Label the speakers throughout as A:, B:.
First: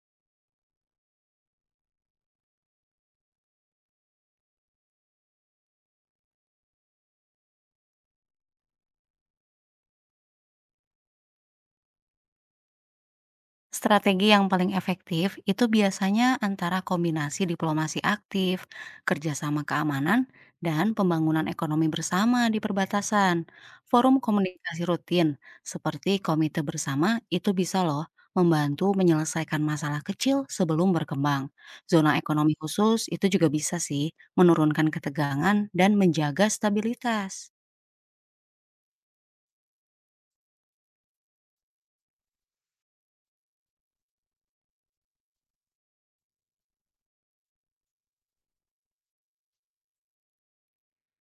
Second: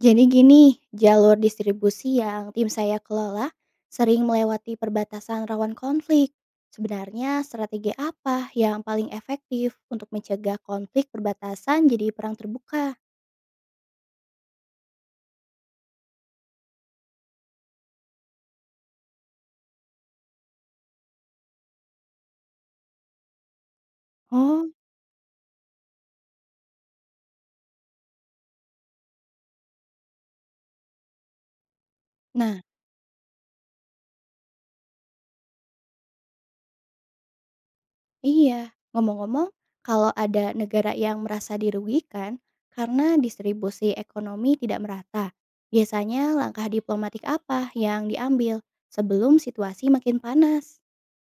A: Jadi gini, jalur distribusi yang tim saya kelola sering melewati perbatasan rawan konflik. Sebenarnya strategi apa yang paling efektif untuk mencegah konflik perbatasan jadi perang terbuka?
B: Strategi yang paling efektif itu biasanya antara kombinasi diplomasi aktif, kerjasama keamanan, dan pembangunan ekonomi bersama di perbatasan. Forum
A: Oh,
B: komunikasi rutin seperti komite bersama itu bisa loh membantu menyelesaikan masalah kecil sebelum berkembang. Zona ekonomi
A: nah,
B: khusus itu juga bisa sih menurunkan ketegangan dan menjaga stabilitas.
A: iya. Ngomong-ngomong, kalau ada negara yang merasa dirugikan karena distribusi ekonomi tidak merata, biasanya langkah diplomatik apa yang diambil sebelum situasi makin panas?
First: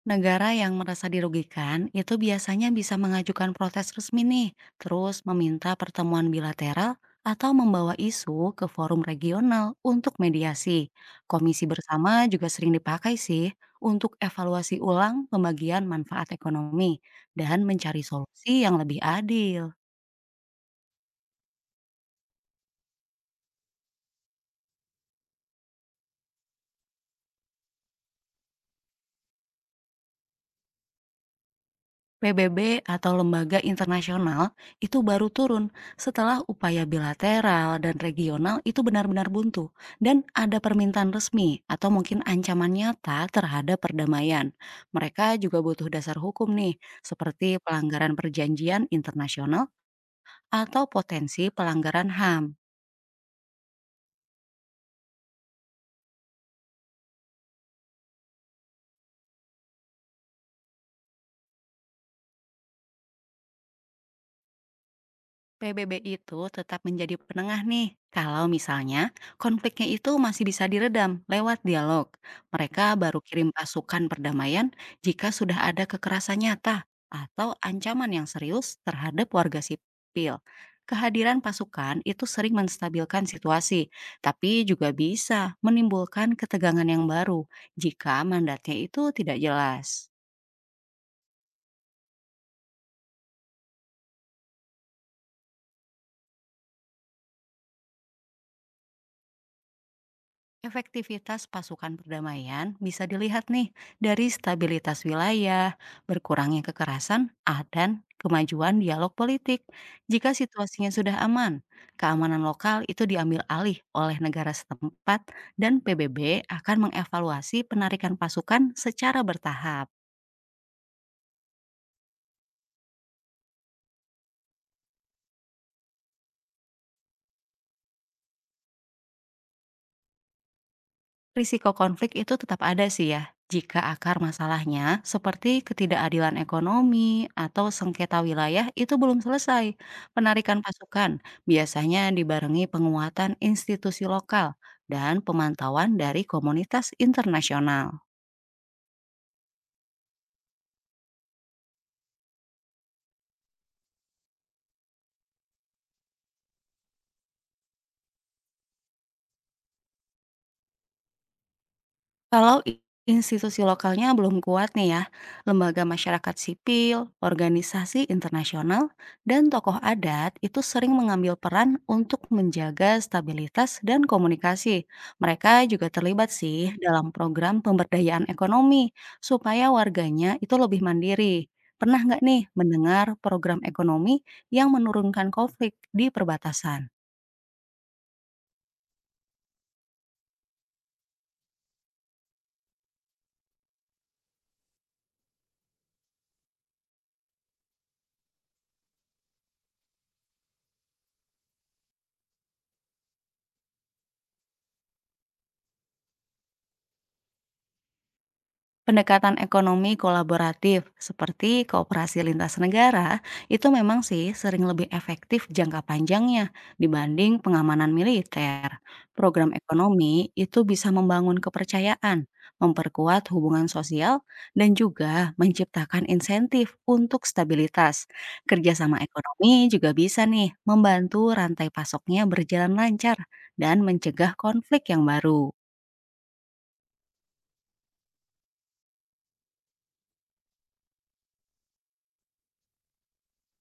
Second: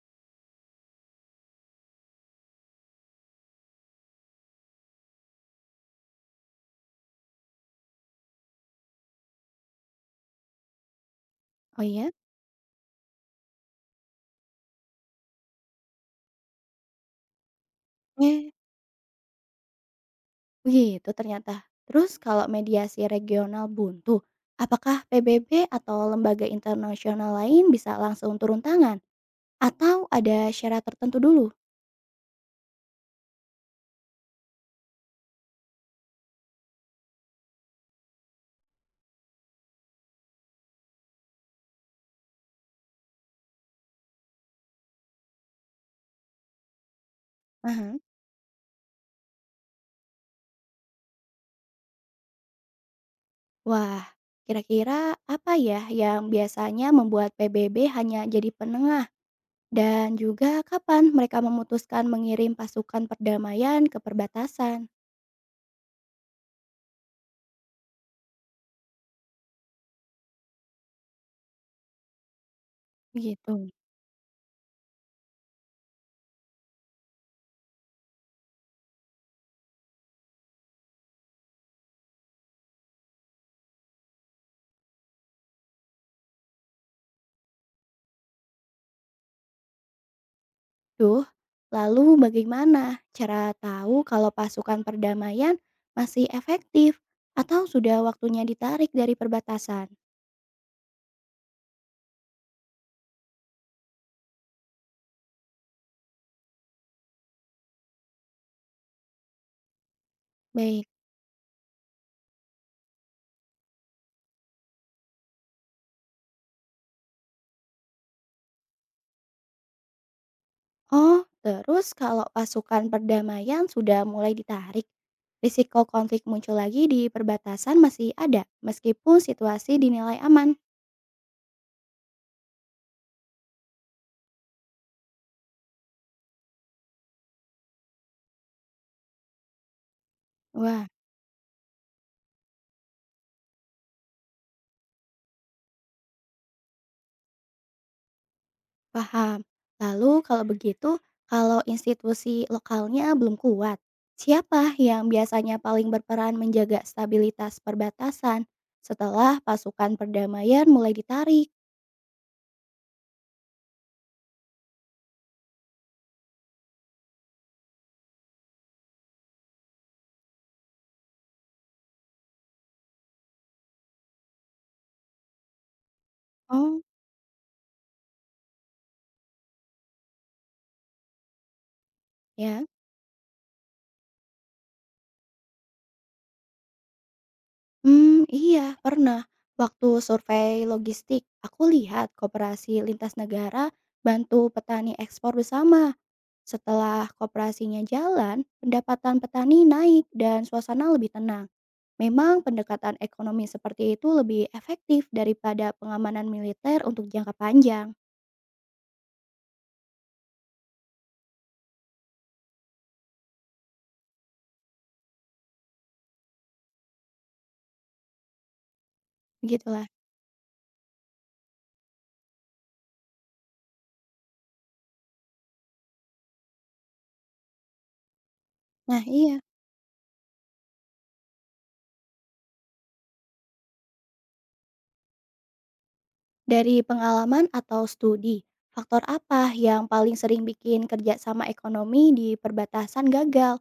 B: Negara yang merasa dirugikan itu biasanya bisa mengajukan protes resmi nih, terus meminta pertemuan bilateral atau membawa isu ke forum regional untuk mediasi. Komisi
A: Oh iya?
B: bersama juga sering dipakai sih untuk evaluasi ulang pembagian manfaat ekonomi dan mencari
A: Eh,
B: solusi yang lebih adil.
A: begitu ternyata. Terus kalau mediasi regional buntu, apakah PBB atau lembaga internasional lain bisa langsung turun tangan? Atau ada syarat tertentu dulu?
B: PBB atau lembaga internasional itu baru turun setelah upaya bilateral dan regional itu benar-benar buntu dan ada permintaan resmi atau mungkin ancaman nyata terhadap perdamaian. Mereka juga butuh dasar hukum nih, seperti
A: Aha.
B: pelanggaran perjanjian internasional atau potensi pelanggaran HAM.
A: Wah, kira-kira apa ya yang biasanya membuat PBB hanya jadi penengah? Dan juga kapan mereka memutuskan mengirim pasukan perdamaian ke perbatasan?
B: PBB itu tetap menjadi penengah nih, kalau misalnya konfliknya itu masih bisa diredam lewat dialog. Mereka baru kirim
A: Begitu.
B: pasukan perdamaian jika sudah ada kekerasan nyata atau ancaman yang serius terhadap warga sipil. Kehadiran pasukan itu sering menstabilkan situasi, tapi juga bisa menimbulkan ketegangan yang baru jika mandatnya itu tidak jelas.
A: Duh, lalu bagaimana cara tahu kalau pasukan perdamaian masih efektif atau sudah waktunya ditarik dari perbatasan?
B: Efektivitas pasukan perdamaian bisa dilihat nih dari stabilitas wilayah, berkurangnya kekerasan, dan kemajuan dialog politik. Jika
A: Baik.
B: situasinya sudah aman, keamanan lokal itu diambil alih oleh negara setempat dan PBB akan mengevaluasi penarikan pasukan secara bertahap.
A: Oh, terus kalau pasukan perdamaian sudah mulai ditarik, risiko konflik muncul lagi di perbatasan masih ada meskipun situasi dinilai aman.
B: Risiko konflik itu tetap ada sih ya, jika akar masalahnya seperti ketidakadilan ekonomi atau sengketa wilayah itu belum selesai. Penarikan
A: Wah,
B: pasukan biasanya dibarengi penguatan institusi lokal dan pemantauan dari komunitas internasional.
A: paham. Lalu kalau begitu, kalau institusi lokalnya belum kuat, siapa yang biasanya paling berperan menjaga stabilitas perbatasan setelah pasukan perdamaian mulai ditarik?
B: Kalau institusi lokalnya belum kuat nih ya, lembaga masyarakat sipil, organisasi internasional, dan tokoh adat itu sering mengambil peran untuk menjaga stabilitas dan komunikasi. Mereka juga terlibat sih
A: Oh,
B: dalam program pemberdayaan ekonomi supaya warganya itu lebih mandiri. Pernah nggak nih
A: ya,
B: mendengar program ekonomi yang menurunkan konflik di perbatasan?
A: hmm, iya pernah. Waktu survei logistik, aku lihat koperasi lintas negara bantu petani ekspor bersama. Setelah koperasinya jalan, pendapatan petani naik dan suasana lebih tenang. Memang pendekatan ekonomi seperti itu lebih efektif daripada pengamanan militer untuk jangka panjang,
B: Pendekatan ekonomi kolaboratif seperti kooperasi lintas negara itu memang sih sering lebih efektif jangka panjangnya dibanding pengamanan militer. Program
A: begitulah.
B: ekonomi itu bisa membangun kepercayaan, memperkuat hubungan sosial, dan juga menciptakan insentif untuk stabilitas. Kerjasama
A: Nah iya,
B: ekonomi juga bisa nih membantu rantai pasoknya berjalan lancar dan mencegah konflik yang baru.
A: dari pengalaman atau studi, faktor apa yang paling sering bikin kerjasama ekonomi di perbatasan gagal?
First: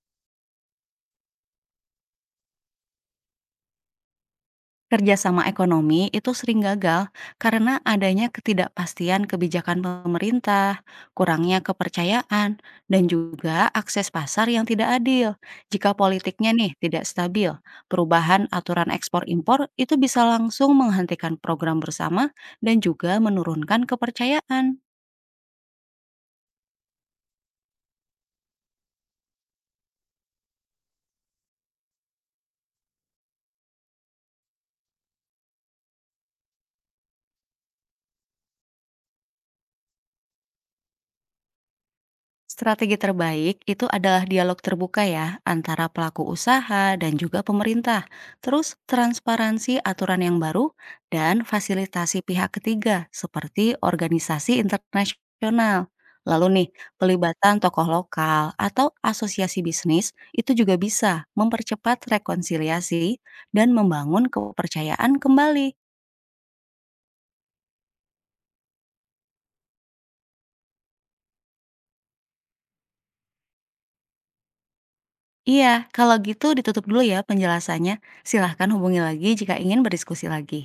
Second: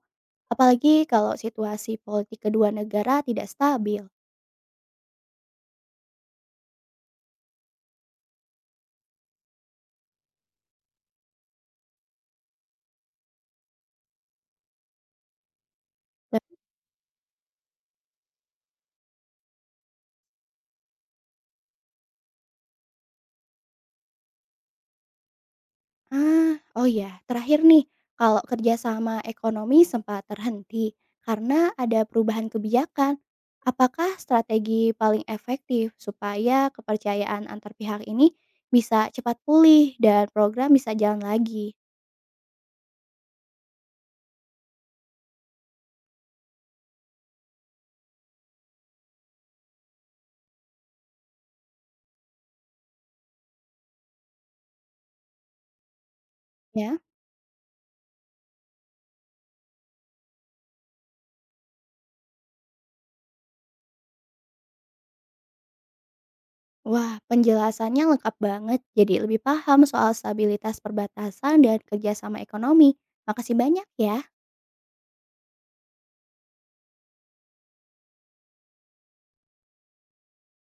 A: Apalagi kalau situasi politik kedua negara tidak stabil.
B: Kerjasama ekonomi itu sering gagal karena adanya ketidakpastian kebijakan pemerintah, kurangnya kepercayaan, dan juga akses pasar yang tidak adil. Jika politiknya nih tidak stabil, perubahan aturan ekspor-impor itu bisa langsung menghentikan program bersama dan juga menurunkan kepercayaan.
A: Ah, oh ya, terakhir nih, kalau kerjasama ekonomi sempat terhenti karena ada perubahan kebijakan, apakah strategi paling efektif supaya kepercayaan antar pihak ini bisa cepat pulih dan program bisa jalan lagi?
B: Strategi terbaik itu adalah dialog terbuka ya antara pelaku usaha dan juga pemerintah. Terus transparansi aturan yang baru dan fasilitasi pihak ketiga seperti organisasi internasional. Lalu nih,
A: Ya,
B: pelibatan tokoh lokal atau asosiasi bisnis itu juga bisa mempercepat rekonsiliasi dan membangun kepercayaan kembali.
A: wah, penjelasannya lengkap banget, jadi lebih paham soal stabilitas perbatasan dan kerjasama ekonomi. Makasih banyak ya.
B: Iya, kalau gitu ditutup dulu ya penjelasannya. Silahkan hubungi lagi jika ingin berdiskusi lagi.